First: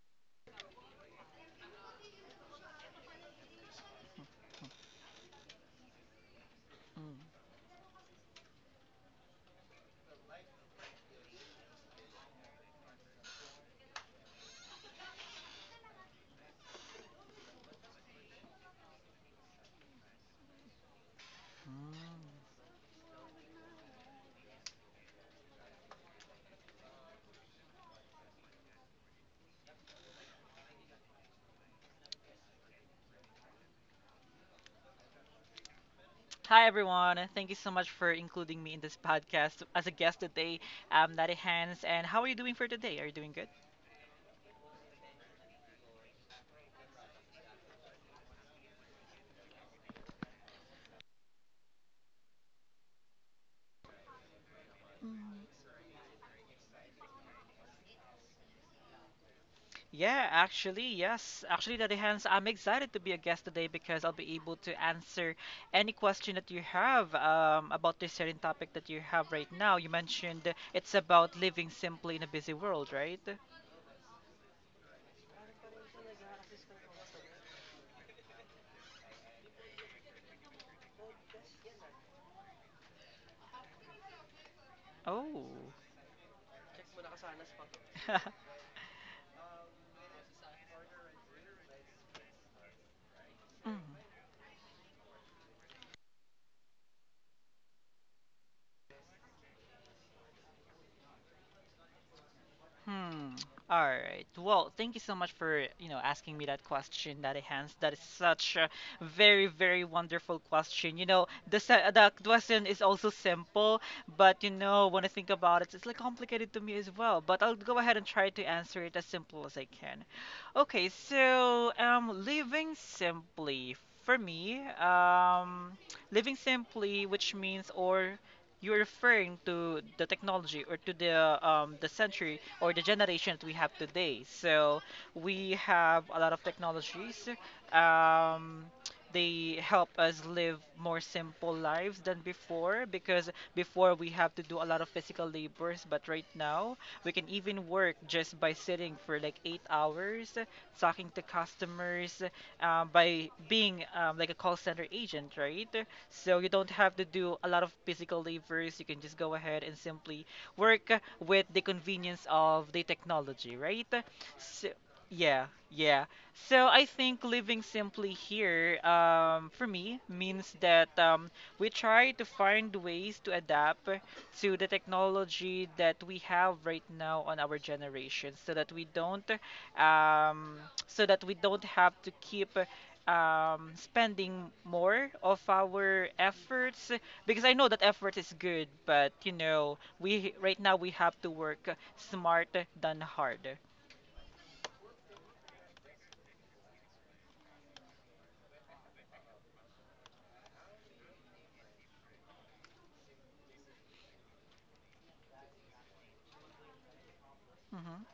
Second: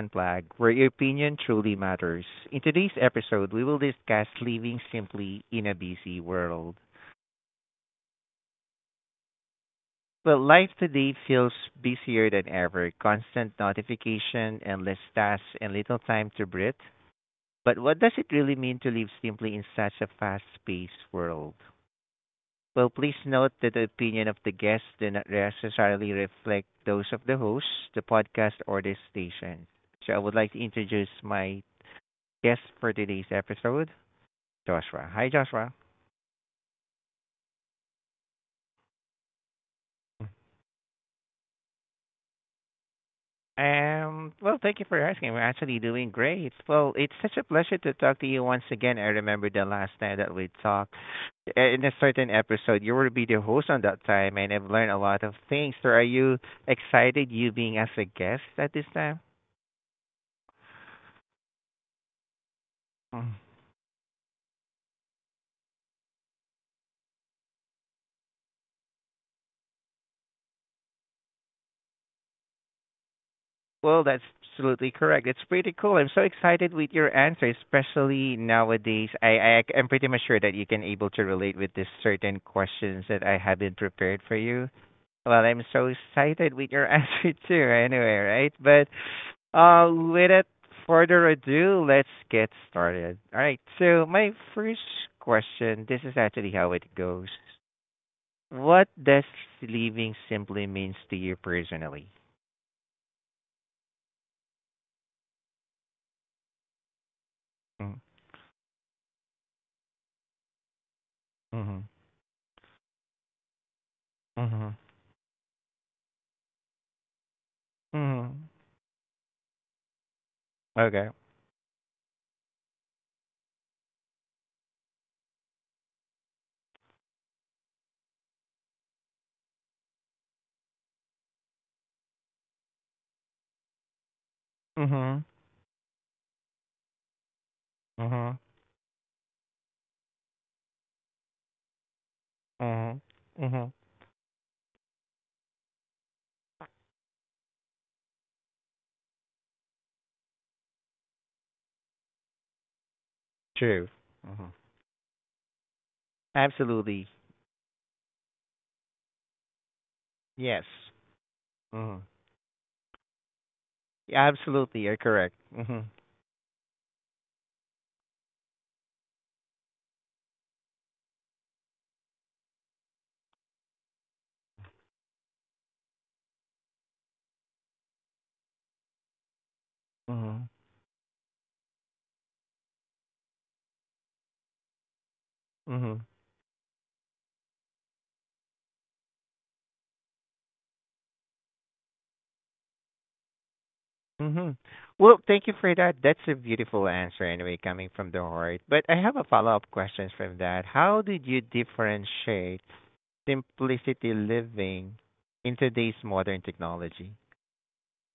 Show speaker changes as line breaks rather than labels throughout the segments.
and Flag, where your opinion truly matters. In today's episode, we will discuss living simply in a busy world. Well, life today feels busier than ever, constant notification, endless tasks, and little time to breathe. But what does it really mean to live simply in such a fast-paced world?
Mm.
Well, please note that the opinion of the guests do not necessarily reflect those of the host, the podcast, or the station. So I would like to introduce my guest for today's episode, Joshua. Hi, Joshua.
Hi everyone, thank you so much for including me in this podcast as a guest today. I'm Daddy Hans, and how are you doing for today? Are you doing good?
Well, thank you for asking. We're actually doing great. Well, it's such a pleasure to talk to you once again. I remember the last time that we talked in a certain episode. You will be the host on that time, and I've learned a lot of things. So, are you excited you being as a guest at this time?
Yeah, actually, yes. Actually, Daddy Hans, I'm excited to be a
Mm.
guest today because I'll be able to answer any question that you have about this certain topic that you have right now. You mentioned it's about living simply in a busy world, right?
Well, that's absolutely correct. It's pretty cool. I'm so excited with your answer, especially nowadays. I'm pretty much sure that you can able to relate with this certain questions that I have been prepared for you. Well,
Oh.
I'm so excited with your answer too. Anyway, right? But without further ado, let's get started. All right.
Mm.
So my first question. This is actually how it goes. What does living simply means to you personally?
Hmm. All right. Well, thank you so much for, you know, asking me that question, Daddy Hans. That is
Mm-hmm.
such a very, very wonderful question. You know,
Mm-hmm.
the question is also simple, but you
Mm-hmm.
know, when I think about it, it's like complicated to me as well. But I'll go ahead and try to
Mhm.
answer it as simple as I can. Okay,
Okay.
so living simply for me, living simply, which means or you're referring to the technology or to the century or the generation that we have today. So
Mhm.
we have a lot of technologies.
Mhm.
Um, they help us live more simple lives than before
Mhm.
because
Mhm.
before we have to do a lot of physical labors, but right now we can even work just by sitting for like 8 hours, talking to customers, by being
True.
like a
Mhm.
call center agent, right? So you don't have to
Absolutely.
do a lot of physical labors. You can just go ahead and simply
Yes.
work with the
Mhm.
convenience of the technology, right? So,
Absolutely. You're correct.
yeah,
Mhm.
yeah. So I think living simply here, for me, means that we try to find ways to adapt to the technology that we have right now on our generation, so that we don't,
Mhm.
um, so that we don't have to keep spending more of
Mhm.
our efforts, because I know that effort is good, but you know we right now we have to work smarter than harder.
Mhm. Well, thank you for that. That's a beautiful answer anyway coming from the heart. But I have a follow-up question from that. How did you differentiate simplicity living in today's modern technology?
Mhm.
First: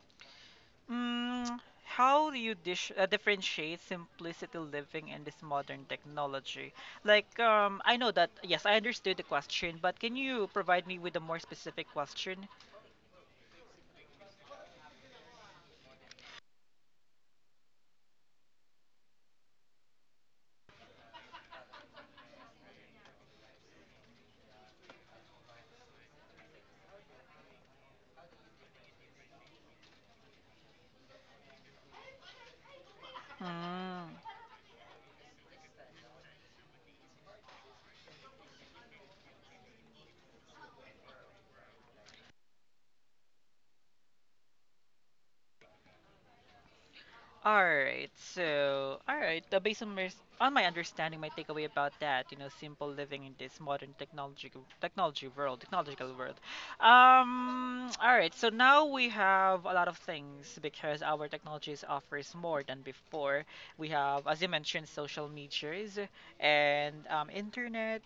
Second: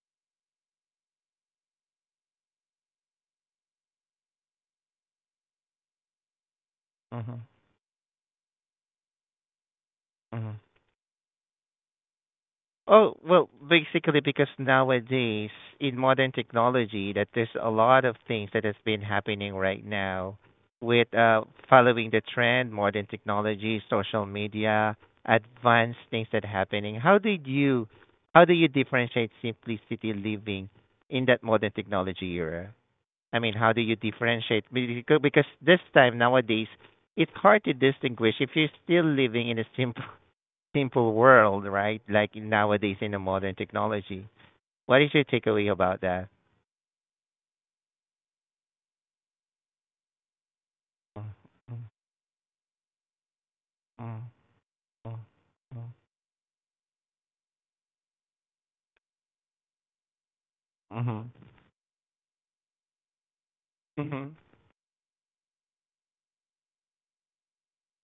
Mm, how do you differentiate simplicity living in this modern technology? Like,
Mhm.
I know that yes, I understood the question, but can you
Mhm.
provide me with a more specific question?
Oh, well, basically because nowadays in modern technology that there's a lot of things that has been happening right now with following the trend, modern technology, social media, advanced things that happening. How do you differentiate simplicity living in that modern technology era? I mean, how do you
Mm.
differentiate because this time nowadays it's hard to distinguish if you're still living in a simple world, right? Like nowadays in the modern technology. What is your takeaway about that?
All right. So, all right. Based on on my understanding, my takeaway about that, you know, simple living in this modern
Mhm.
technology technology world, technological world. All right. So now we have a lot of things because our
Mhm.
technologies offers more than before. We have, as you mentioned, social medias and internet.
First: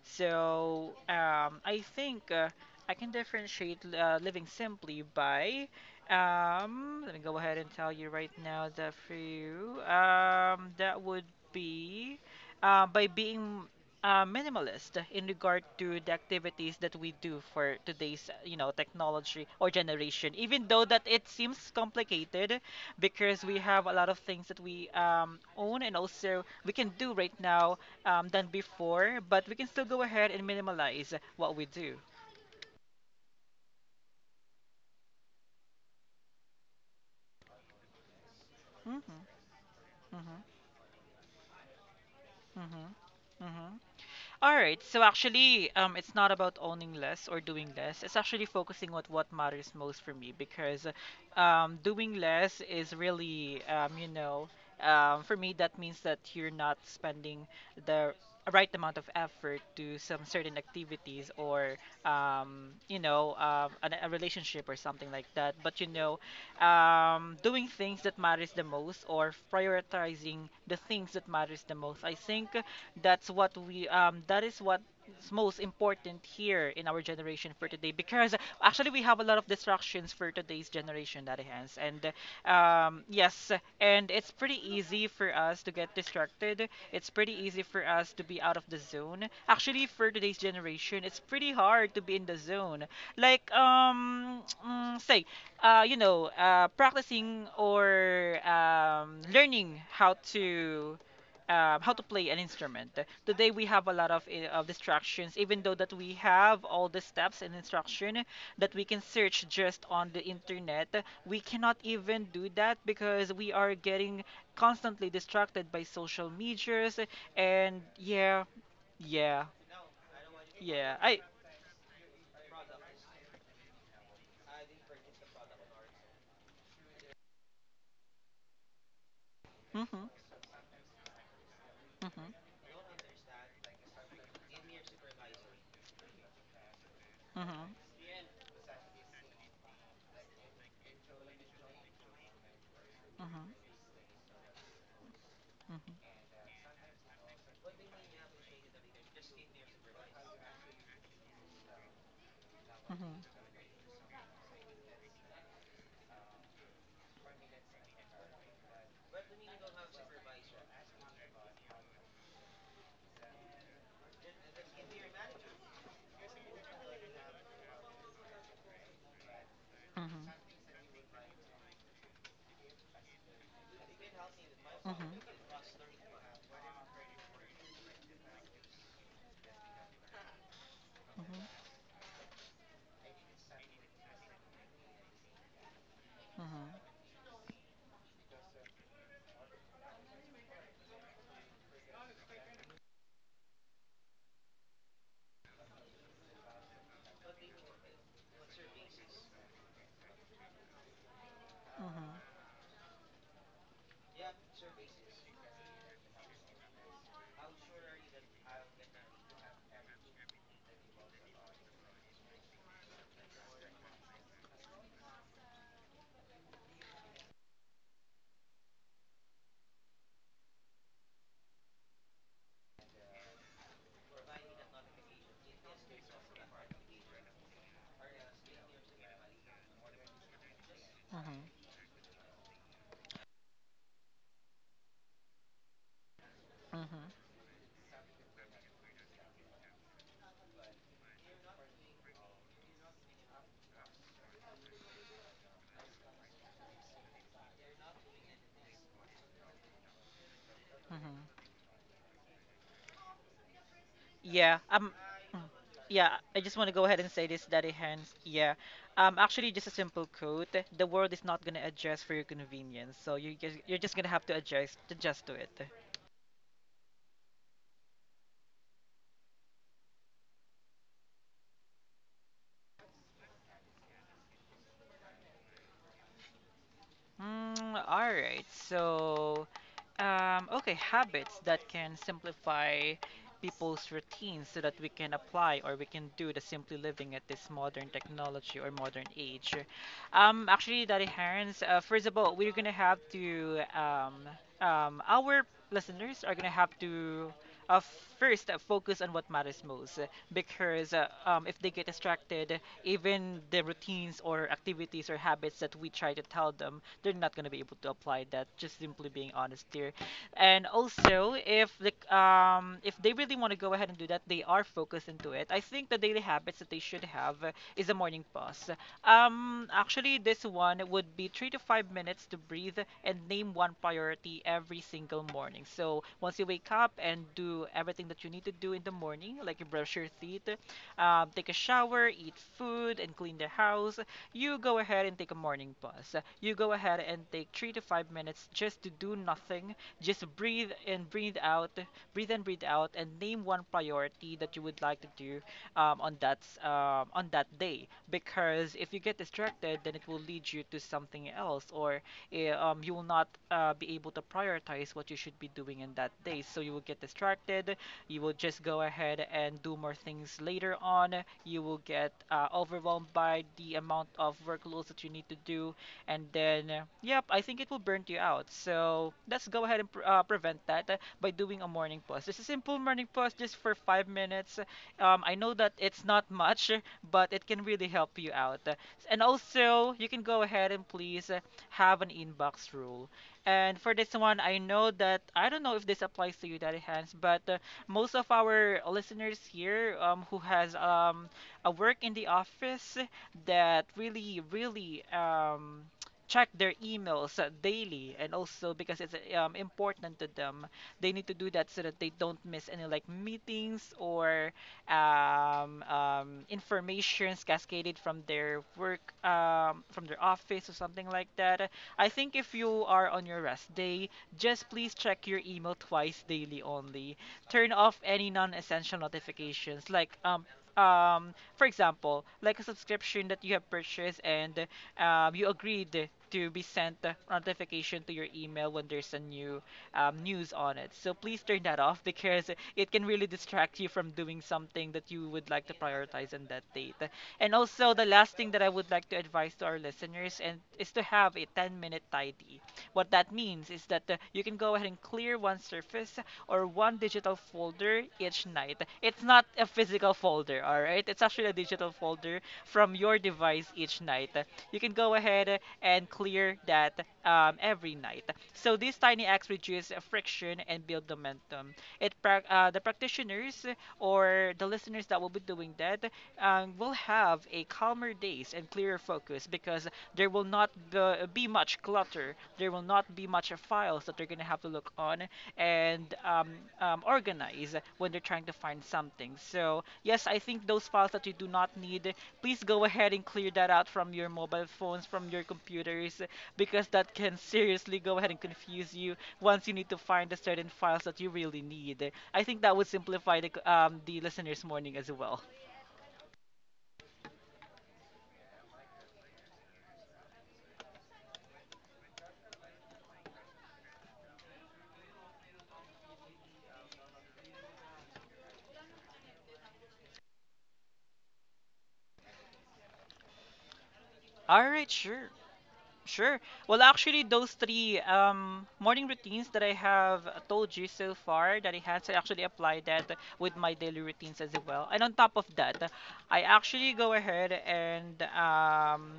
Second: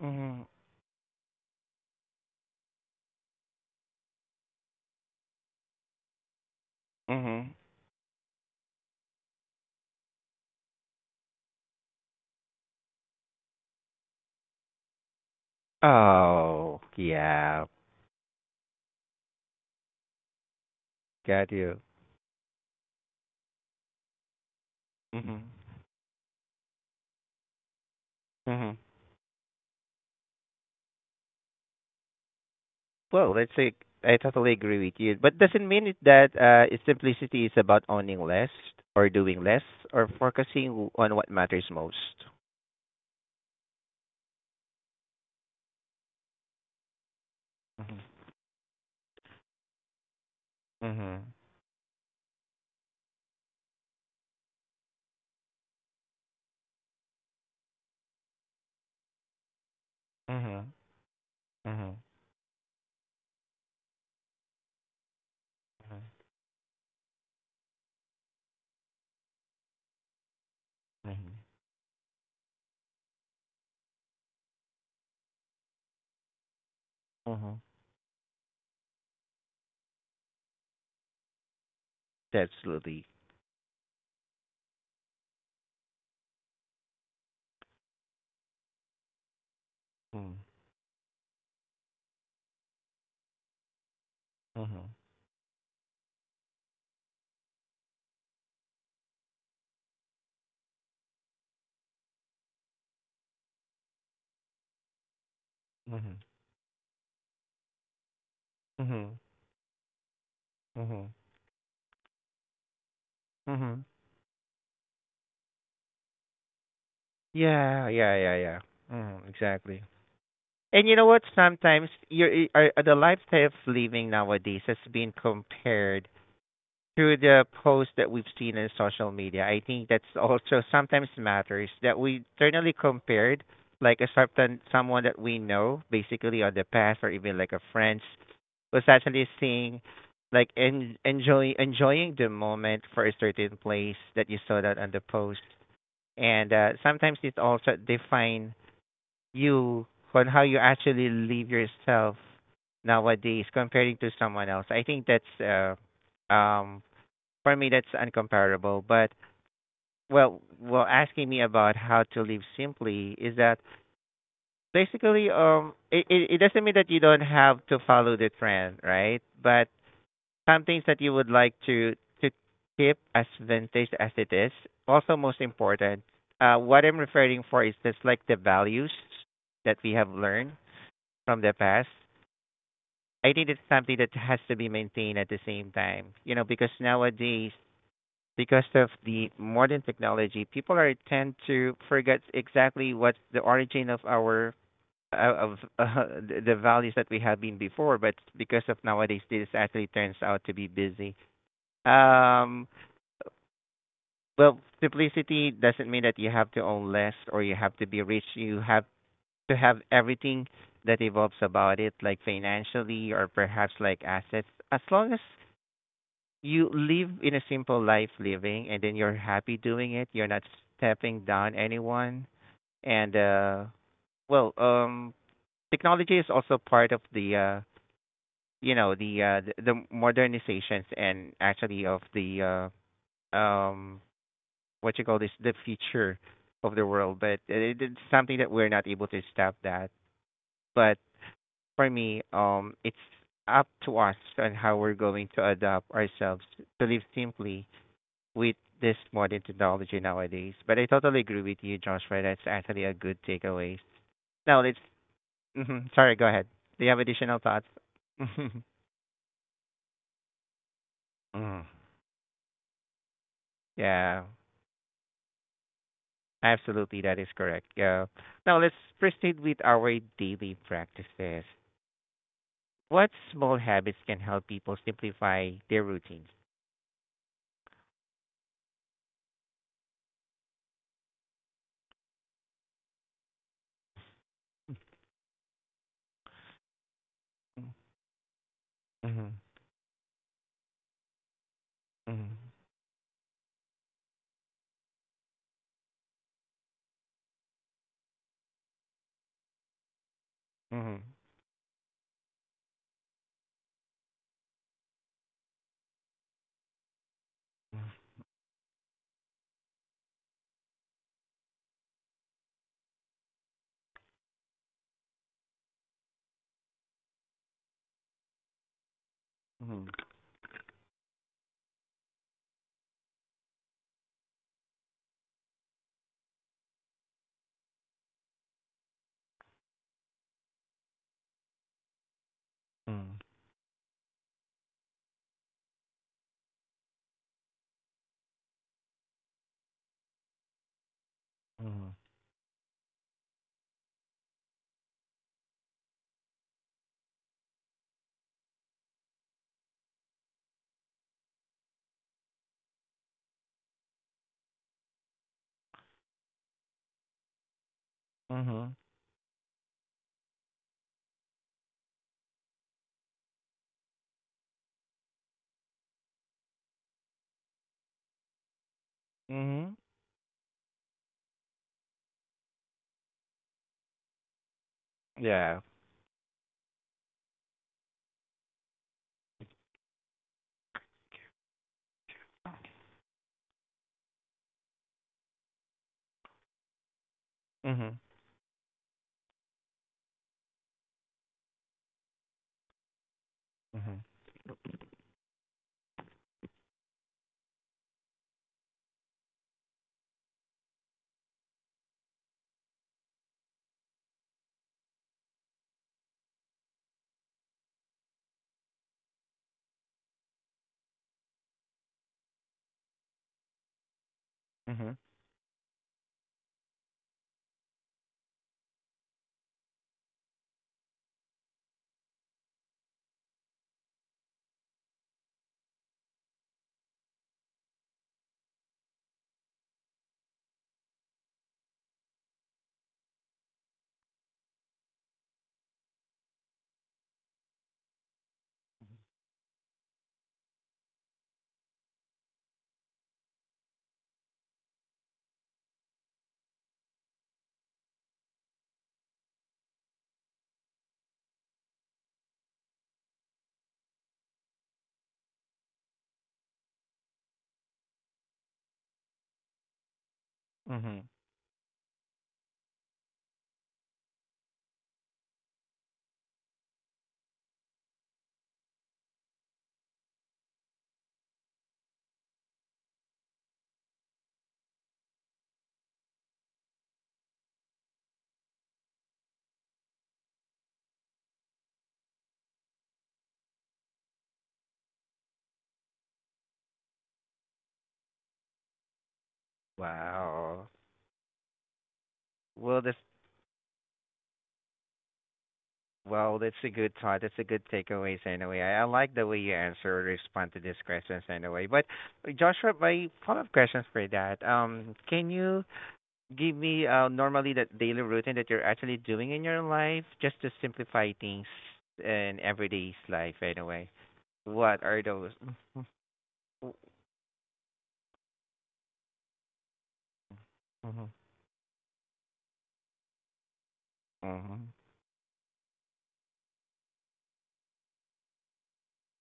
Mhm.
So, I think I can differentiate living simply by let me go
Mhm.
ahead and tell you right now that for you, that would be by being minimalist in regard to the activities
Oh,
that we do
yeah.
for today's, you know, technology or generation. Even though that it
Got
seems
you.
complicated, because we have a lot of things that we
Mhm.
own and also we can do right now than
Mhm.
before, but we can still go ahead and minimalize what we do.
Well, let's say I totally agree with you, but doesn't mean it that its simplicity is about owning less
Hmm.
or doing less or
Hmm.
focusing on what matters most.
Hmm. Hmm. All right. So actually, it's not about owning less or doing less. It's
Mhm.
actually focusing on what matters most for me, because
Mhm.
doing less is really, you know, for me, that means that you're not spending the right amount of effort to some certain
Mhm.
activities,
Mhm.
or
Mhm.
you know, a relationship or something like that. But, you know, doing things that matters the most, or prioritizing the things that
Mhm.
matters the most. I think that's what we that is what's most important here in our generation
Mhm.
for today, because actually we have a lot of distractions for today's generation that hence. And
That's lovely.
Yes, and it's pretty easy for us to get distracted. It's pretty easy for us to be out of the zone. Actually for
Mm.
today's generation it's pretty hard to be in the zone. Like
Mhm.
mm, say you know, practicing or learning how to play an instrument. Today we have a lot of distractions, even though that we
Mhm.
have all the steps and instruction that we can
Mhm.
search just on the internet.
Mhm.
We cannot even do that because we are
Mhm.
getting constantly distracted by social medias. And
Yeah, yeah, yeah,
yeah,
yeah. Mm,
yeah,
exactly. And
yeah.
you know
I.
what? Sometimes your the lifestyle of living nowadays has been compared through the posts that we've seen in social media, I think
Mhm,
that's also sometimes matters that we
mhm,
internally compared like a certain someone that we know basically on the past or even like a
mhm,
friends was actually seeing like enjoying the moment for a
mhm, mhm,
certain place that you saw that on the post
mhm,
and sometimes it also define you on how you actually live yourself
mhm,
nowadays comparing to someone else. I think that's for me that's uncomparable. But well, asking me about how to live simply is that basically it doesn't mean that you don't have to follow the trend, right? But
mhm,
some things that you would like to keep as vintage as it is.
mhm,
Also, most important, what I'm referring for is just like the values that we have learned from the
mhm,
past. I think it's something that has to be maintained at the same time, you know, because nowadays because of the modern technology, people are tend to forget exactly what's the origin of our of the values that we have been before. But because of nowadays, this actually turns out to be busy. Um, well, simplicity doesn't mean that you have to own less or you have to be rich. You have to have everything that evolves about it, like financially or perhaps like assets. As long as you live in a simple life living and then you're happy doing it, you're not stepping down anyone, and well um technology is also part of the you know the the modernizations and
mhm,
actually of the uh um what you call this the future of
mhm,
the
mhm,
world, but it's something that we're not able to stop that, but for me it's up to us on how we're going to adapt ourselves to live simply with this modern technology nowadays. But I totally
mhm.
agree with you, Joshua. That's actually a good takeaway.
Yeah.
Now let's.
Mm,
Hmm.
Yeah.
Sorry, go
I
ahead.
just want to
Do
go
you
ahead
have
and say
additional
this,
thoughts?
Daddy Hands. Yeah. Actually, just a simple quote. The world is not gonna
Mm.
adjust for your convenience, so you're just gonna
Yeah,
have to adjust to it.
absolutely. That is correct. Yeah. Now let's proceed with our daily practices. What small habits can help people simplify their routines?
Mm, all right. So, okay, habits that can simplify people's routines so that we can apply or we can do the simply living at this modern technology or modern
Mhm.
age. Actually, Daddy Hans, first of all,
Mhm.
we're gonna have to our listeners are gonna have to uh, first focus on what matters most, uh, because uh,
Mhm.
um, if they get distracted, even the routines or activities or habits that we try to tell them, they're not going to be able to apply that, just simply being honest here. And also, if the if they really want to go ahead and do that, they are focused into it. I think the daily habits that they should have is a morning pause.
Mhm.
Actually this one would be 3 to 5 minutes to breathe and name one priority every single morning. So once you wake up and do everything that you need to do in the morning, like you brush your teeth, take a shower, eat food, and
Mhm.
clean the house, you go ahead and take a morning bus. You go ahead and take 3 to 5 minutes just to do nothing, just breathe and breathe out,
Mhm.
breathe and breathe out, and name one priority that you would like to do on that day. Because if you get distracted, then it will lead you to something else, or you will not be able to prioritize what you should be doing in that day. So you will get distracted, you will just
Mhm.
go ahead and do more things later on. You will get overwhelmed by the amount of workloads that you need to do, and then yep, I think it will burn you out. So let's go
Mhm.
ahead and prevent that by doing a morning pause. This is simple morning pause, just for 5 minutes. I know
Yeah.
that it's not much, but it can really help you out. And also, you can go ahead and please have an inbox rule. And for this one, I know that I don't know if this applies to you, Daddy Hands, but
Mhm.
most of our listeners here who has a work in the office, that
Mhm.
really really check their emails daily, and also because it's important to them, they need to do that so that they don't miss any like meetings or informations cascaded from their work from their office or something like that. I think if you are on your rest day, just please
Mhm.
check your email twice daily only. Turn off any non-essential notifications, like for example like a subscription that you have purchased, and you agreed to be sent a notification to your email when there's a new news on it. So please turn that off, because it can really distract you from doing something that you would like to prioritize on that date. And also, the last thing that I would like to advise to our listeners and is to have a 10-minute tidy. What that means is that you can go ahead and clear one surface or one digital folder each night. It's not a physical folder, all right? It's actually a digital folder from your device each night. You can go ahead and clear that every night. So these tiny acts reduce friction and
Mm-hmm.
build momentum. It the practitioners or the listeners that will be doing that will have a calmer days and clearer focus, because there will not be, be much clutter. There will not be much files that they're going to have to look on and organize when they're trying to find something. So, yes, I think those files that you do not need, please go ahead and clear that out from your mobile phones, from your computers, because that can seriously go ahead and confuse you once you need to find the
Wow.
certain files that you really need. I think that
Well,
would
that's
simplify the listener's morning as well.
well, that's a good thought. That's a good takeaways anyway. I like the way you answer or respond to these questions anyway. But Joshua, my follow-up questions for that. Can you give me normally that daily routine that you're actually doing in your life just to simplify things in everyday's life anyway?
All
What
right,
are
sure.
those?
Sure. Well,
Mm-hmm.
actually, those three morning routines that I have told you
Mm-hmm.
so far that I had, so actually apply that with my daily routines as
Mm-hmm.
well. And on top of that, I actually go ahead and um,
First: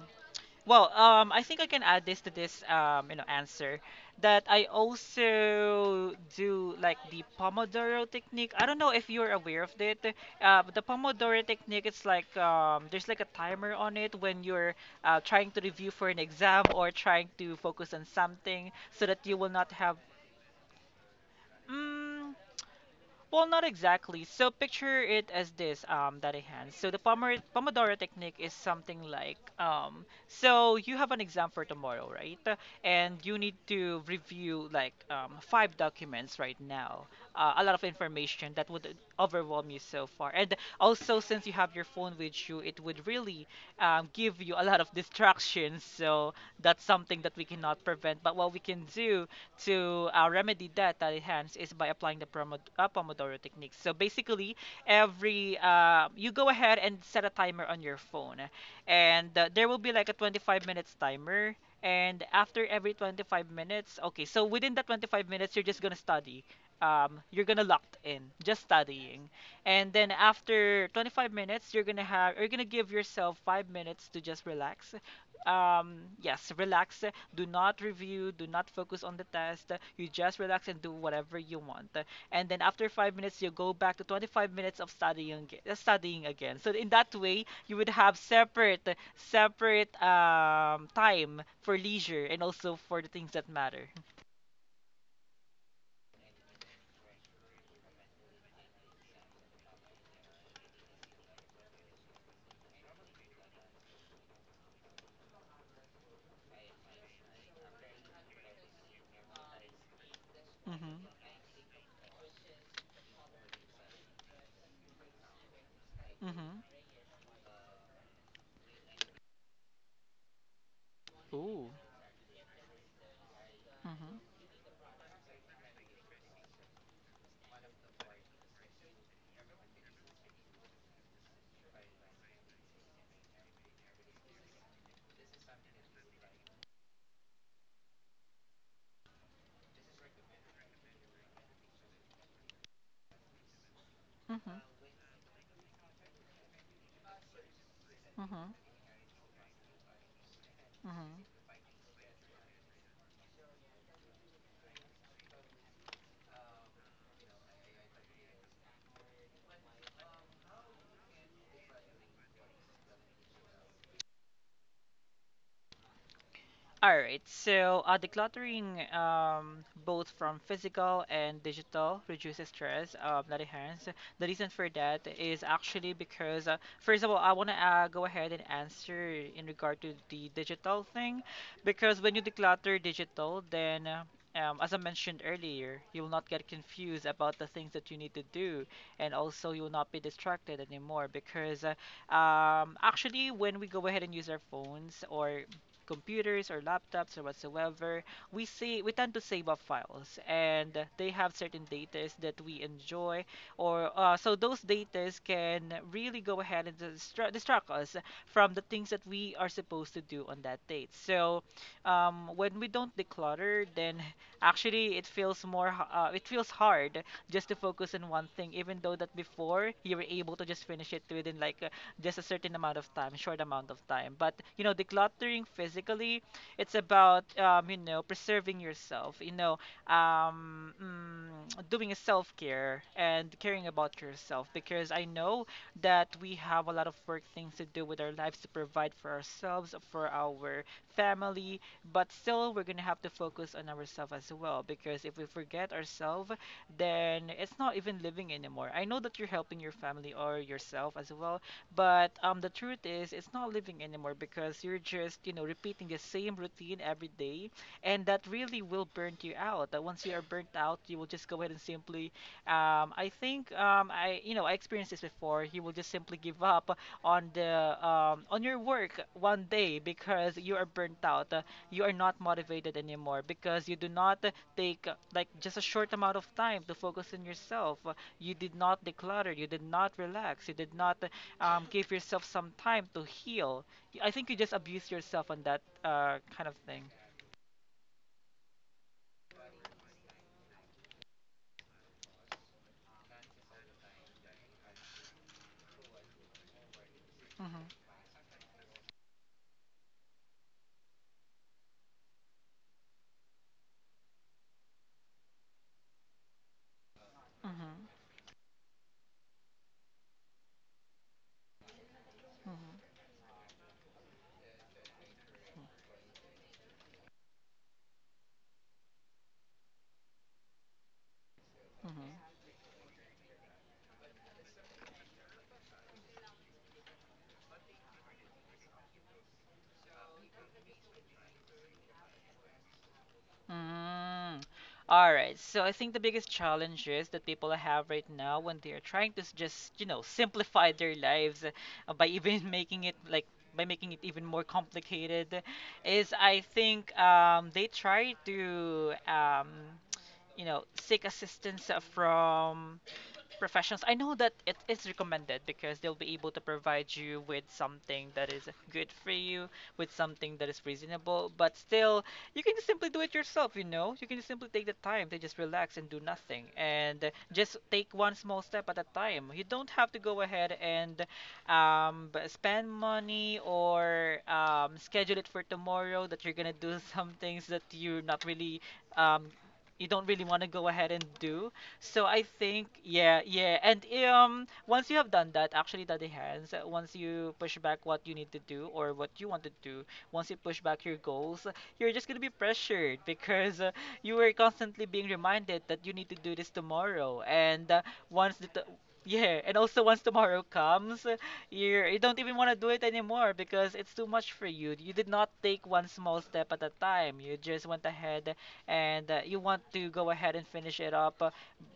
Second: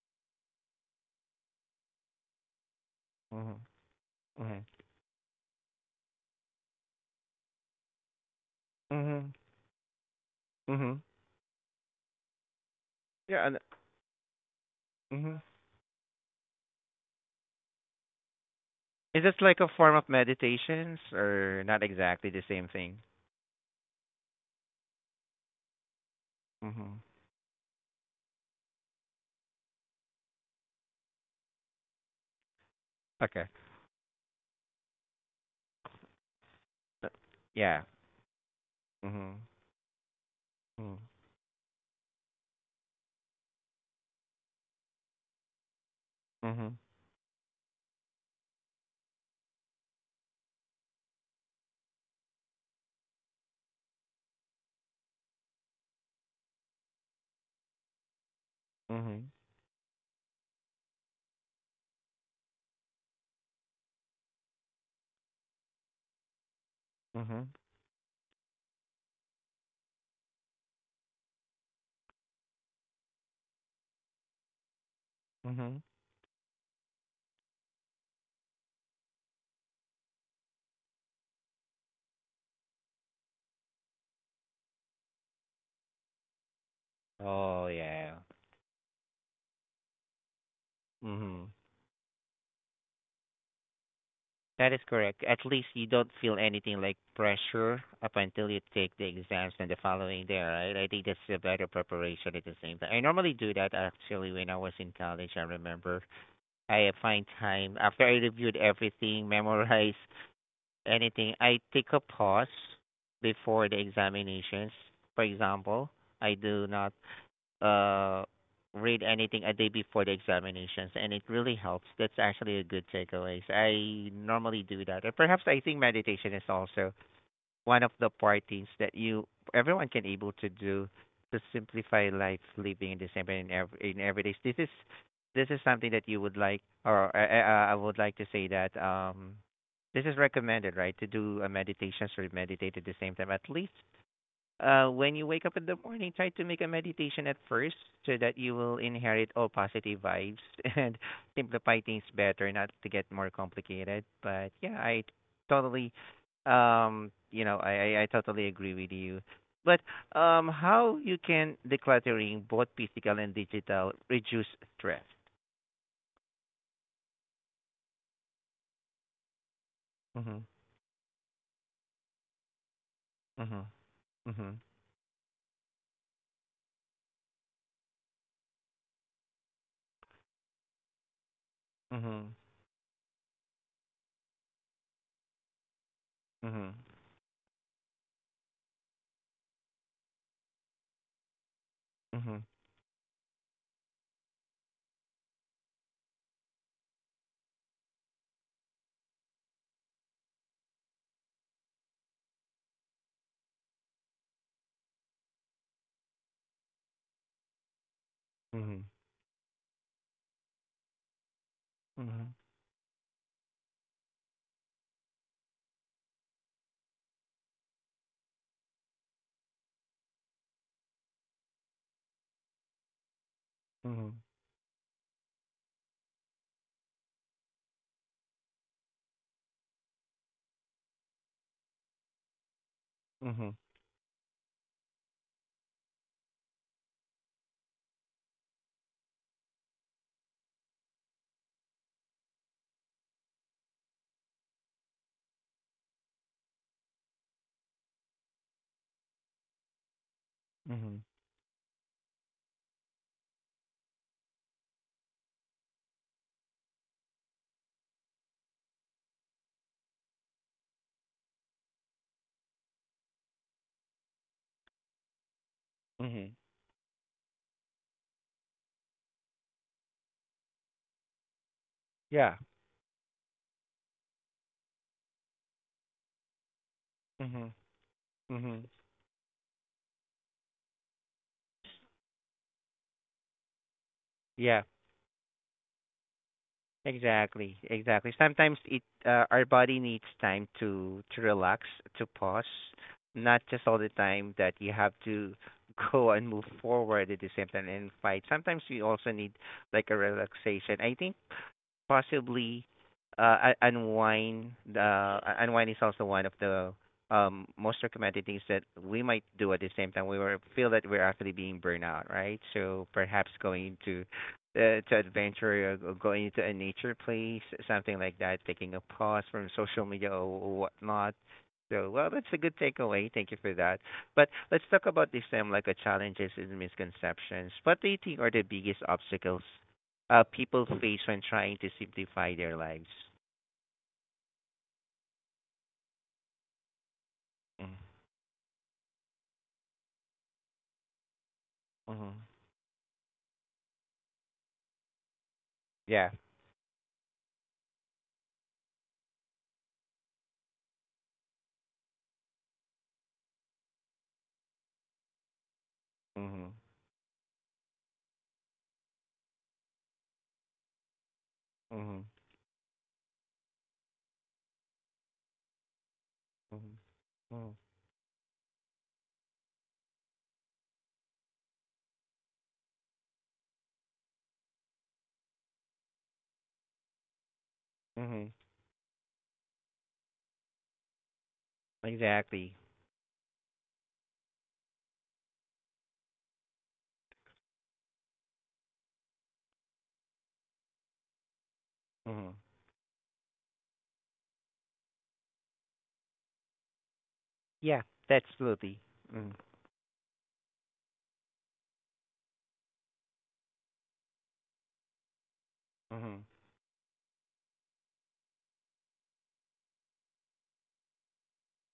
well, um, I think I can add this to this
Mm-hmm.
answer that
Mm-hmm.
I also do like the Pomodoro technique. I don't know if
Mm-hmm.
you're aware of it. But the
Mm-hmm.
Pomodoro technique, it's like there's like a
Yeah. And,
timer on it when you're
mm-hmm.
trying to review for an exam or trying to focus on something so that
Is this
you will
like a
not
form
have.
of meditations or not exactly
Mm,
the same thing?
well, not exactly. So picture it as this, Daddy Hans. So the
Mhm.
Pomer Pomodoro technique is something like, so you have an exam for tomorrow, right? And you
Okay.
need to review like five documents right now.
Uh,
A lot
yeah.
of information that would
Mhm.
overwhelm you so far. And
Mhm.
also, since you have your phone with you, it would really give you a lot of distractions. So
Mhm.
that's something that we cannot prevent. But what we can do to remedy that at hands is by applying the Pomodoro technique. So basically, every you go ahead and set a timer on your phone, and
Mhm.
there will be like a 25 minutes timer. And after every 25 minutes, okay, so within that 25 minutes, you're just gonna study. You're
Mhm.
gonna locked in, just studying, and then after 25 minutes, you're gonna give yourself 5 minutes to just relax,
Mhm.
yes, relax. Do not review, do not focus on the test, you just relax and do whatever you want, and then after 5 minutes you go back to 25 minutes of studying again. So in that way
Oh
you would have
yeah.
separate time
Mhm.
for leisure and also for the things that matter.
That is correct. At least you don't feel anything like pressure up until you take the exams and the following day, right? I think that's a better preparation at the same time. I normally do that actually when I was in college, I remember. I find time after I reviewed everything, memorized
Mm-hmm.
anything. I take a pause before the examinations. For example, I
Mm-hmm.
do not uh, read anything a day before the examinations, and it really
Ooh.
helps. That's actually a good takeaway. So I
Mm-hmm.
normally do that. And perhaps I think meditation is also one of the parties that you everyone can able to do to simplify life living in December in every day. This is something that you would like, or I would like to say that this is recommended, right? To do a meditations or meditate at the same time, at least
Mm-hmm.
when you wake up in the morning, try to make a meditation at first so that
Mm-hmm.
you will inherit all positive vibes and
Mm-hmm.
simplify things better, not to get more complicated. But yeah, I totally, you know, I totally agree with you. But how you can decluttering both physical and digital reduce stress?
All right, so decluttering both from
Mhm.
physical and digital reduces stress, that
mhm,
enhance. The reason
mhm,
for that is actually because, first of all, I want to go ahead and answer in regard to the digital thing, because when you
mhm,
declutter digital, then as I mentioned earlier, you will not get
mhm,
confused about the things that you need to do, and also you will not be distracted anymore because
mhm,
actually when we go ahead and use our phones or computers or laptops or whatsoever, we tend to save up files, and they have certain datas that we enjoy, or so those datas can really go ahead and distract us from the
mhm,
things that we are supposed to do on that date. So
mhm,
when we don't declutter, then actually it feels hard just to focus on one thing, even though that before you were able to just finish it within like just a certain amount of time, short amount of time.
mhm,
But you know, decluttering physically, it's about preserving yourself. You know, doing a self care and
mhm,
caring about yourself because I know that we have a lot of work things to do with our lives to provide for ourselves, for our family, but still we're gonna have to focus on ourselves as well because if we forget ourselves, then it's not even living anymore. I know that you're helping your family or yourself
mhm,
as well, but the truth is, it's not living anymore because you're just repeating the same routine every day, and that really will burn you out. That once you are burnt out, you will just go ahead and simply, I think, I experienced this before. You will just simply
mhm.
give up on on your work one day because you are burnt out. You are not motivated anymore because you do not take like just a short amount of time to focus on
Yeah.
yourself. You did
Mhm.
not declutter. You did not relax. You did not give yourself some time to heal. I think you just
Yeah,
abuse yourself on that kind of thing.
exactly. Exactly. Sometimes it our body needs time to relax, to pause, not just all the time that you have to go and move forward at the same time
Mm-hmm.
and fight. Sometimes we also need like a relaxation. I think possibly uh, un- unwind unwind is also one of the
Mm-hmm.
most recommended things that we might do at the same time. We were feel that we're actually being burned out, right? So
Mm-hmm.
perhaps going to adventure or going into a nature place, something like that, taking a pause from social media, or whatnot. So well, that's
Mm-hmm.
a good takeaway. Thank you for that. But let's talk about this time, like a challenges and misconceptions. What do you think are the biggest obstacles people face when trying to simplify their lives?
Mm. All right. So I think the biggest challenges that people
Mm-hmm.
have right now when they are trying to just, simplify their lives by
Mm-hmm.
even making it like by making it even more complicated is
Yeah.
I think they try to seek assistance from professionals. I know that it is recommended because they'll be able to
Mm-hmm.
provide you with something that is good for you, with something that is reasonable, but still,
Mm-hmm.
you can just simply do it yourself, you know? You can just simply take the time to just relax and do nothing
Mm-hmm.
and just
Mm-hmm.
take one small step at a time. You don't have to go ahead and spend money or schedule it for tomorrow that you're gonna do some things that you're not
Mm-hmm.
really um, you don't really want to go ahead and do, so I
Exactly.
think, yeah, yeah. And once you have done that, actually, Daddy Hands, once you push back what you need to do or what you want to do, once you push back your goals, you're just gonna be
Mm-hmm.
pressured because you were constantly being reminded that you need to do this tomorrow. And
Yeah, that's
once the t-
absolutely. Mm-hmm.
yeah, and also once tomorrow comes, you don't even want to do it anymore because it's too much for you. You did not take one small
Mm-hmm.
step at a time. You just went ahead and you want to go ahead and finish it up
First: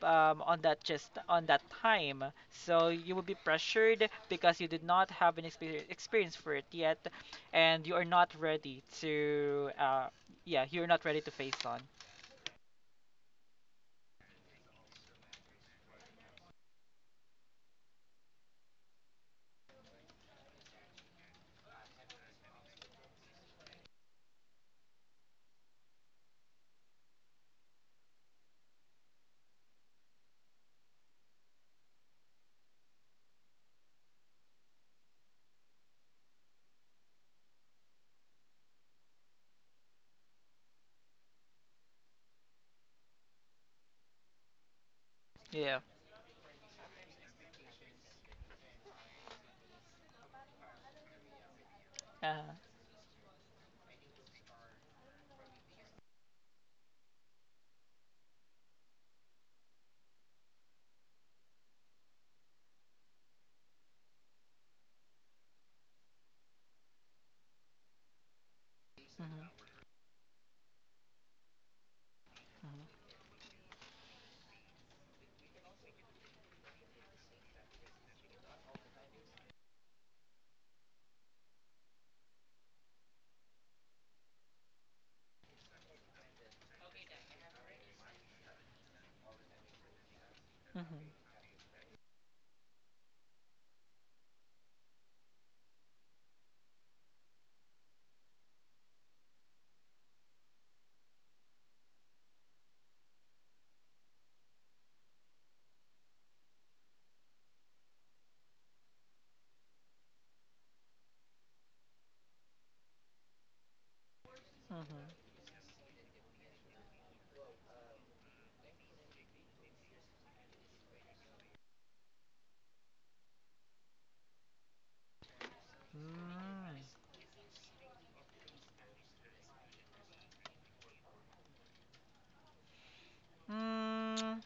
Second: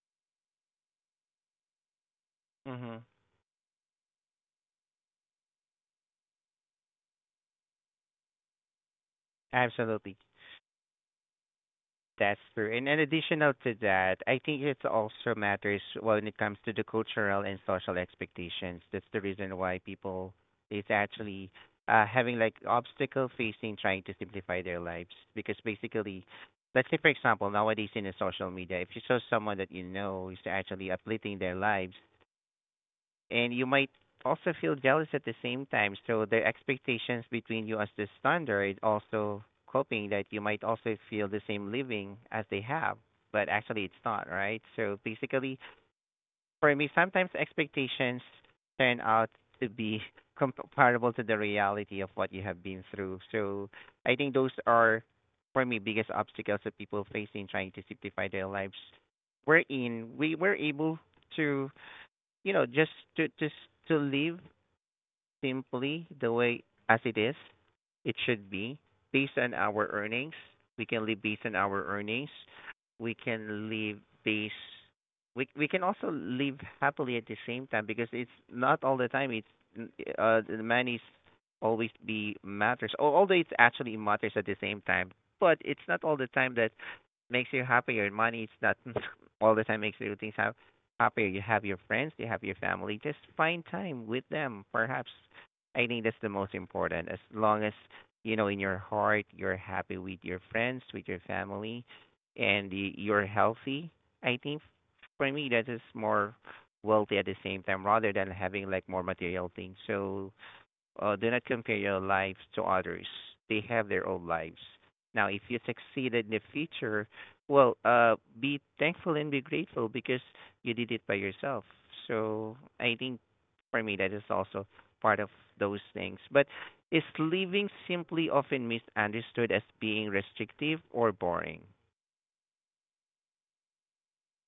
on that time. So
Mm-hmm.
you will be pressured because you did not have an experience for it yet, and, you are not ready to
Absolutely.
yeah, you're not ready to face on.
That's true. And in additional to that, I think it also matters when it comes to the cultural and social expectations. That's the reason why people is actually having like obstacle facing trying to simplify their lives. Because basically, let's say for example, nowadays in the social media, if you saw someone that you know is actually uplifting their lives, and you might also feel jealous at the same time. So the expectations between you as the standard also hoping that you might also feel the same living as they have, but actually it's not, right? So basically,
Yeah.
for me, sometimes expectations turn out to be comparable to the reality of what you
Uh,
have been through. So I think those are, for me, biggest obstacles that people face in trying to simplify their lives. Wherein we were able to you know just to live simply, the way as it is, it should be based
mhm,
on our earnings. We can live based on our earnings.
mhm,
We can live based we we can also live happily at the same time, because it's not all the time. It's the money always be matters, although it actually matters at the same time, but it's not all the time that makes you happier. Money is not all the time makes you things
mhm,
happier. You have your friends, you have your family. Just find time with them. Perhaps I think that's the most important. As long as you know in your heart you're happy with your friends, with your family, and you're healthy. I think for me that is more wealthy at the same time rather than having like more material things. So do not compare your lives to others. They have their own lives.
mhm.
Now, if you succeed in the future, well, be thankful and be grateful because you did it by yourself. So I think for me that is also part of those things. But is living simply often misunderstood as being restrictive or boring?
Mm.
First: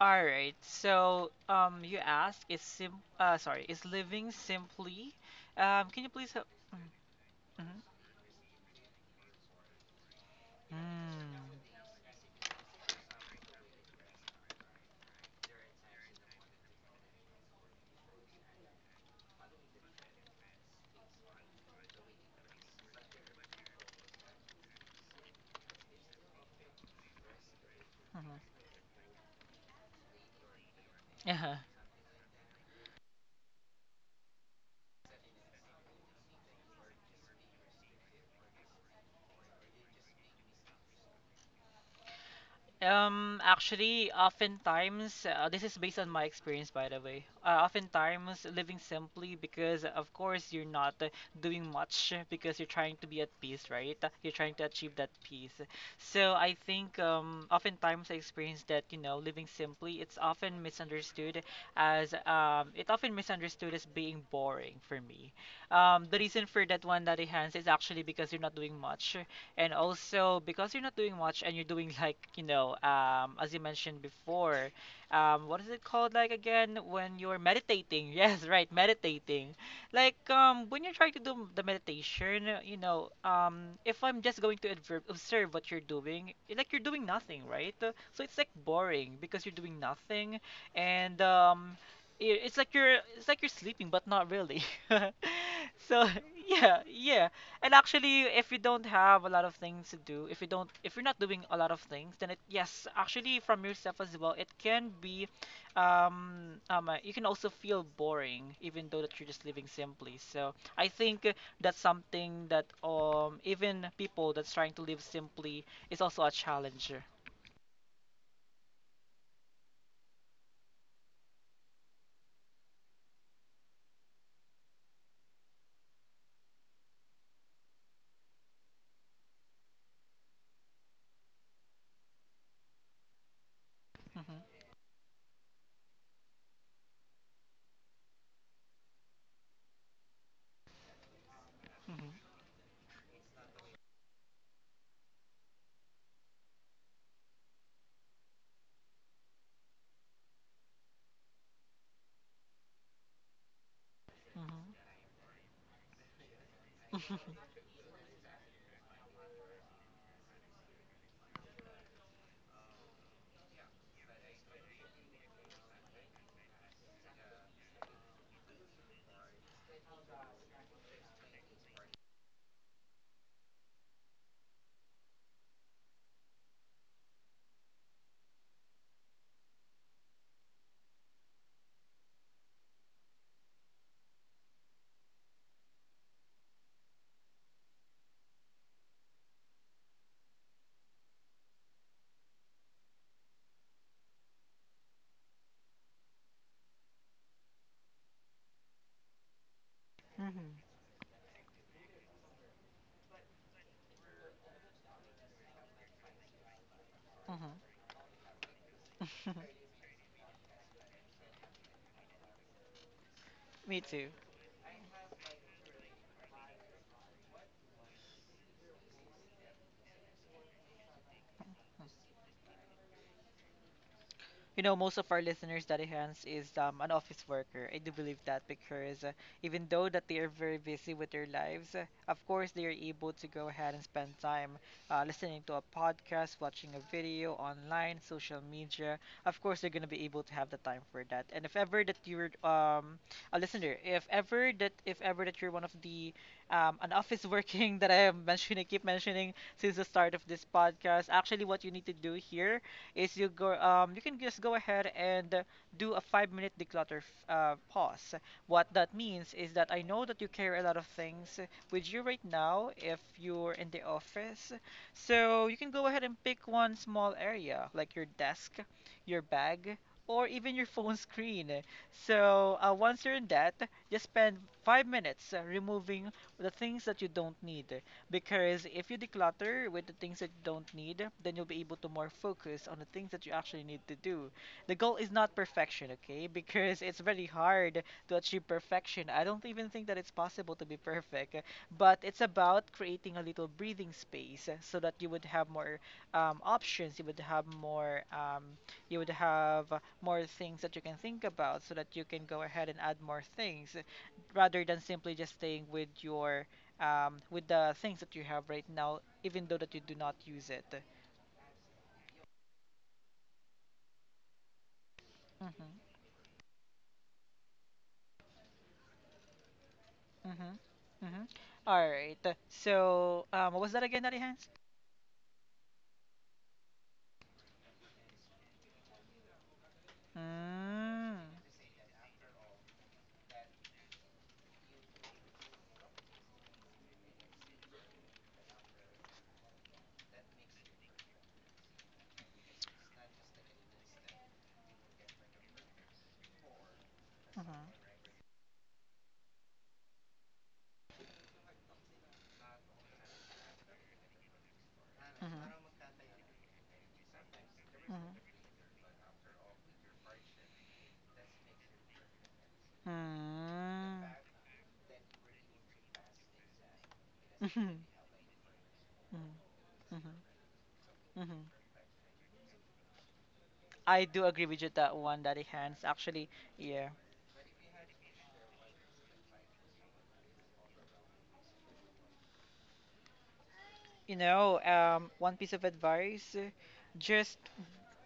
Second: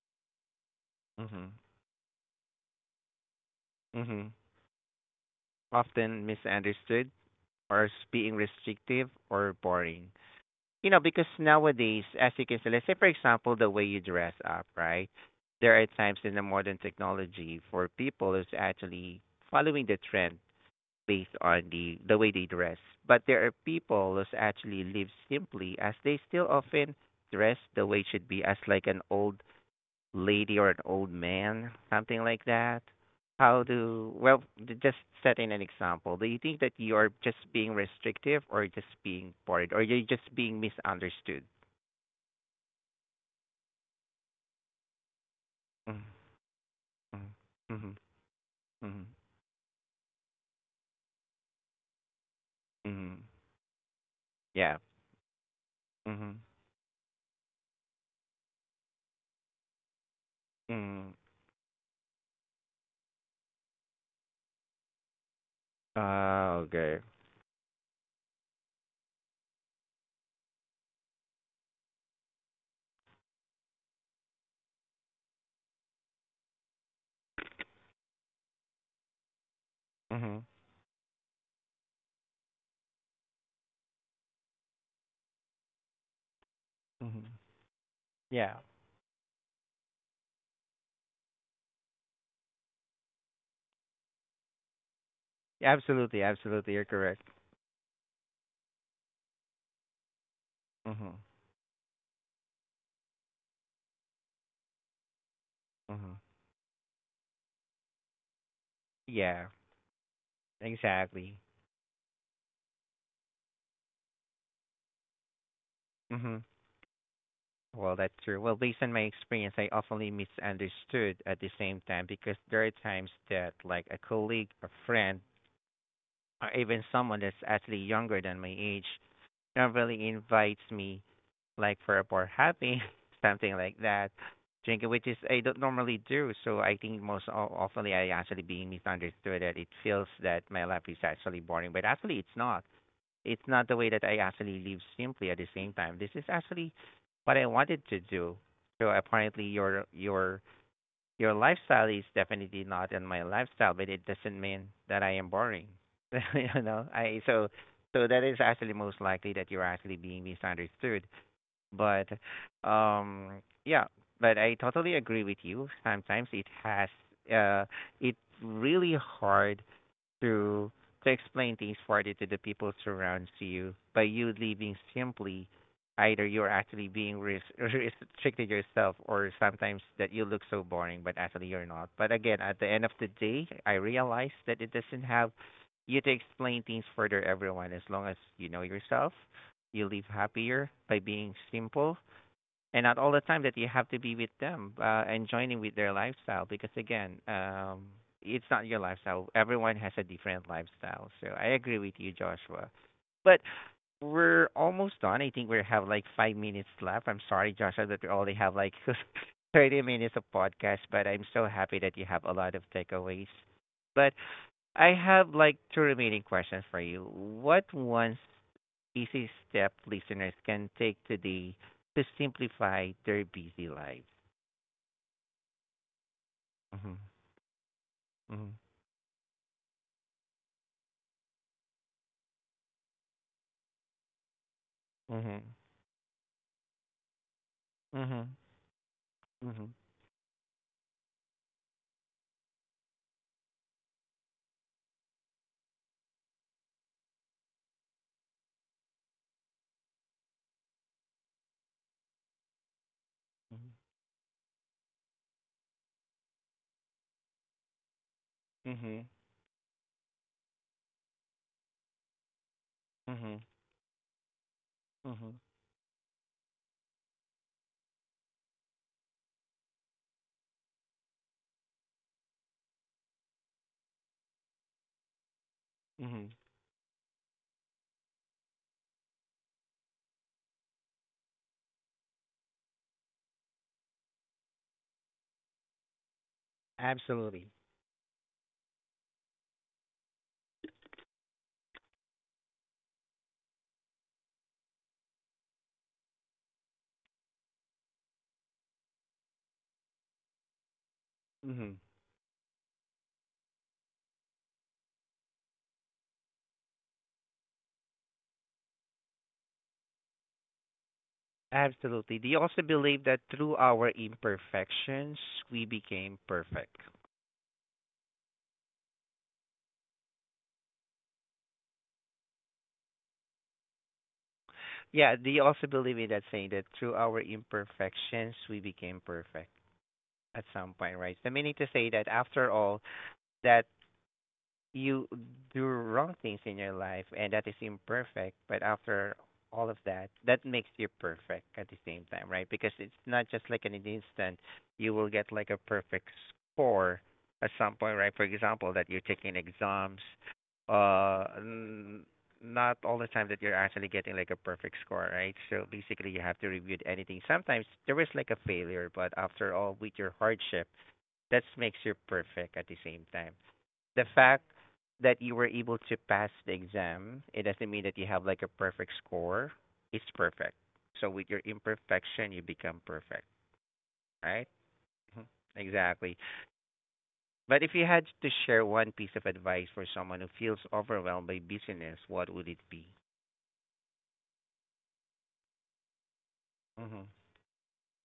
All right. So,
Mhm.
you ask is sim sorry, is living
Mhm.
simply? Can you
Often
please help? Mm.
misunderstood,
Mm-hmm.
or as being restrictive or boring.
Mm.
Because nowadays, as you can say, let's say for example, the way you dress up, right? There are times in the modern technology for people is actually following the trend based on the way they dress. But there are people who actually live simply, as they still often dress the way it should be, as like an old lady or an old
Mm-hmm.
man, something like that. How do, well, just setting an example? Do you think that you are just being restrictive, or just being bored, or you're just being misunderstood?
Actually, oftentimes, this is based
Mhm,
on my experience, by the way.
mhm,
Uh,
mhm,
oftentimes, living
mhm,
simply because, of course, you're not doing much because you're trying to be
mhm.
at peace, right? You're trying to
Yeah.
achieve that peace. So
Mhm,
I think, oftentimes I experience that living simply,
mhm.
it often misunderstood as being boring for me. The reason
Ah,
for that
okay.
one, that hands is actually because you're not doing much and also because you're not doing much and you're doing like, as you mentioned before, what is it called like again when you're meditating? Yes, right, meditating. Like
Mhm,
when you're trying to do the meditation, if I'm just going to observe, observe what you're doing, like you're doing
mhm.
nothing, right? So it's like
Yeah.
boring because you're doing nothing, and it's like you're sleeping, but not really. So
Absolutely, absolutely.
yeah,
You're correct.
yeah. And actually, if you don't have a lot of things to do, if you're not
Mhm,
doing a lot of things, then it, yes, actually from yourself as well, it can be,
mhm.
you can also feel boring, even though that you're just
Yeah.
living simply. So I think
Exactly.
that's something that even people that's trying to live simply is also a
Mhm.
challenge.
Well, that's true. Well, based on my experience, I often misunderstood at the same time, because there are times that, like, a colleague, a friend, or even someone that's actually younger than my age, normally invites me like for a bar hopping, something like that,
Hmm.
drinking, which is I don't normally do. So I think most oftenly I actually being misunderstood, that it feels that my life is actually boring, but
Hmm.
actually it's not. It's not the way that I actually live simply at the same time. This is actually what I wanted to do. So apparently your lifestyle is definitely not in my lifestyle, but it doesn't mean that I am boring. you know,
Hmm.
I so so that is actually most likely that you're actually being misunderstood. But yeah, but I totally agree with you. Sometimes it has uh it's really hard to explain things further to the people surrounds you by you leaving simply, either you're actually being restricted yourself, or sometimes that you look so boring but actually you're not. But again, at the end of the day, I realize that it doesn't have you to explain things further everyone, as long as you know yourself, you live happier by being simple, and not all the time that you have to be with them and joining with their lifestyle, because again, it's not your lifestyle. Everyone has a different
Hmm.
lifestyle, so I agree with you, Joshua. But we're almost done. I think we have like 5 minutes left. I'm
Hmm.
sorry, Joshua, that we only have like 30 minutes of podcast, but I'm so happy that you have a lot of takeaways.
Me too.
But I have like two remaining questions for you. What, one easy step listeners can take today to simplify their busy lives.
You know, most of our listeners that hands is an
Mhm.
office worker. I do believe that
Mhm.
because even though that they are very busy with their lives, of course they are able to go ahead and spend time listening to
Mhm.
a podcast, watching a video online,
Mhm.
social media. Of course, they're
Mhm.
gonna be able to have the time for that. And if ever that you're a listener, if ever that you're one of the an office working that I am mentioning, keep mentioning since the start of this podcast, actually what you need to do here is you can just go ahead and do a 5 minute declutter pause. What that
Mhm.
means is that I know that you carry a lot of things with you right now if
Mhm.
you're in the office.
Mhm.
So you can go ahead and pick one small area like your desk, your bag, or even your phone screen. So once you're in that, just spend 5 minutes removing
Mhm.
the things that you don't need. Because if you declutter with the things that you don't need, then you'll be able to more focus on the things that you actually need to do. The goal is not perfection, okay? Because it's very
Absolutely.
hard to achieve perfection. I don't even think that it's possible to be perfect, but it's about creating a little breathing space so that you would have more options, you would have more things that you can think about so
Mhm.
that you can go ahead and add more things rather than simply just staying with the things that you have right now, even though that you do not use it.
Absolutely. They also believe that through our imperfections,
Mm-hmm.
we became perfect.
Mm-hmm. Mm-hmm. All right. So, what was that again, Daddy Hands?
Yeah, they also believe in that saying that through our imperfections, we became perfect at some point,
Mm.
right? So meaning to say that after all, that you do wrong things in your life and that is imperfect, but after all of that, that makes you perfect at the same time, right? Because it's not just like in an instant you will get like a perfect score at some
Mm-hmm.
point, right? For example, that you're taking exams, uh n- not all the time that you're actually getting like a perfect score, right? So
Mm-hmm.
basically you have to review anything. Sometimes there is like a failure, but after all with your hardship, that makes you perfect at the same time. The fact that you were able to pass the exam, it doesn't
Mm-hmm.
mean that you have like a perfect score.
Mm-hmm.
It's
Mm-hmm.
perfect. So with your
Mm-hmm.
imperfection, you become perfect,
I do agree
right?
with you that one,
Mhm.
Daddy Hands.
Exactly.
Actually, yeah.
But if you had to share one piece of advice for someone who feels overwhelmed by business, what would it be?
You know, one piece of advice:
Mhm.
just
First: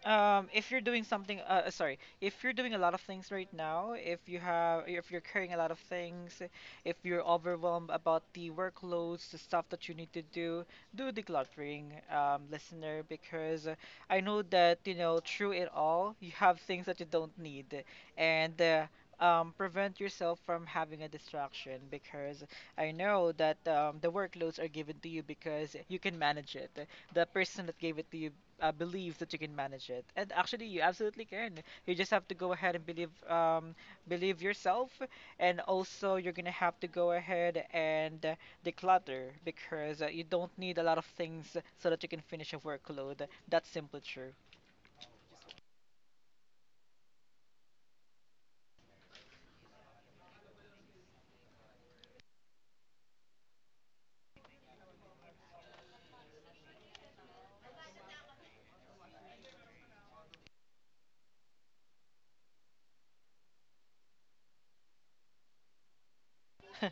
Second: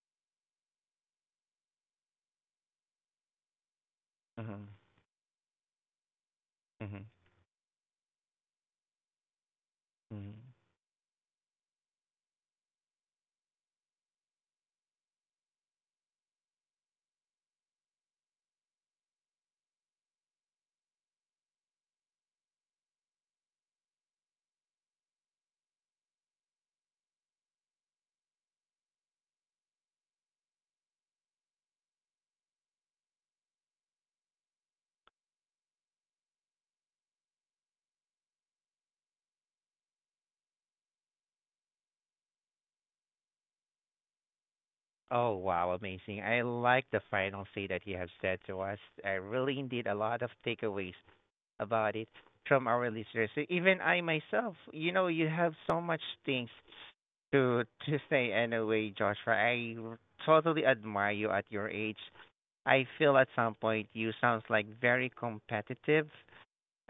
If you're doing something, sorry, if you're doing a lot of things right now,
Mhm.
if you're carrying a lot of things, if
Mhm.
you're overwhelmed about the workloads, the stuff that you need to
Mhm.
do, do decluttering, listener, because I know that, through it all, you have things that you don't need, and prevent yourself from having a distraction, because I know that the workloads are given to you because you can manage it, the person that gave it to you believe that you can manage it. And actually, you absolutely can. You just have to go ahead and believe yourself, and also you're gonna have to go ahead and declutter because you don't need a lot of things so that you can finish a workload. That's simply true.
Oh wow, amazing! I like the final say that you have said to us. I really indeed a lot of takeaways about it from our listeners. So even I myself, you know, you have so much things to say anyway, Joshua. I totally admire you at your age. I feel at some point you sounds like very competitive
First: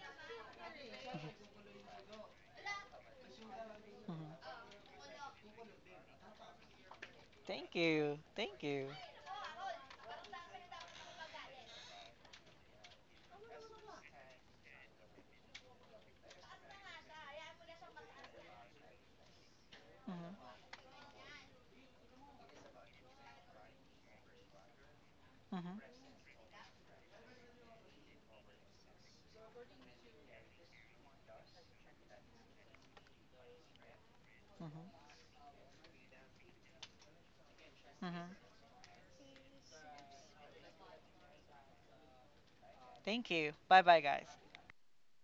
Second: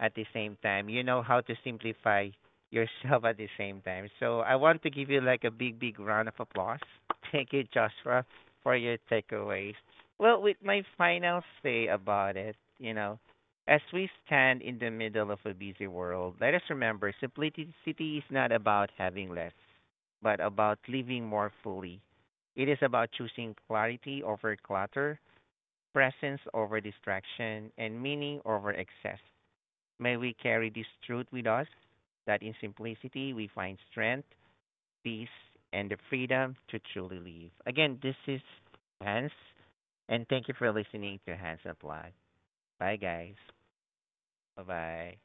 at the same time. You know how to simplify yourself at the same time. So I
Mhm.
want to give you like a big, big round of applause. Thank you,
Thank you.
Joshua,
Thank
for
you.
your takeaways. Well, with my final say about it, you know, as we stand in the middle of a busy world, let us remember simplicity is not about having less, but
Mhm.
about living more fully. It is about choosing clarity over clutter,
Mhm.
presence over distraction, and meaning over excess. May we carry this truth with us, that in simplicity we find strength,
Mhm.
peace, and the freedom to truly live. Again, this
Mhm.
is Hans, and thank you for listening to Hans Applied. Bye,
Thank
guys.
you. Bye bye, guys.
Bye bye.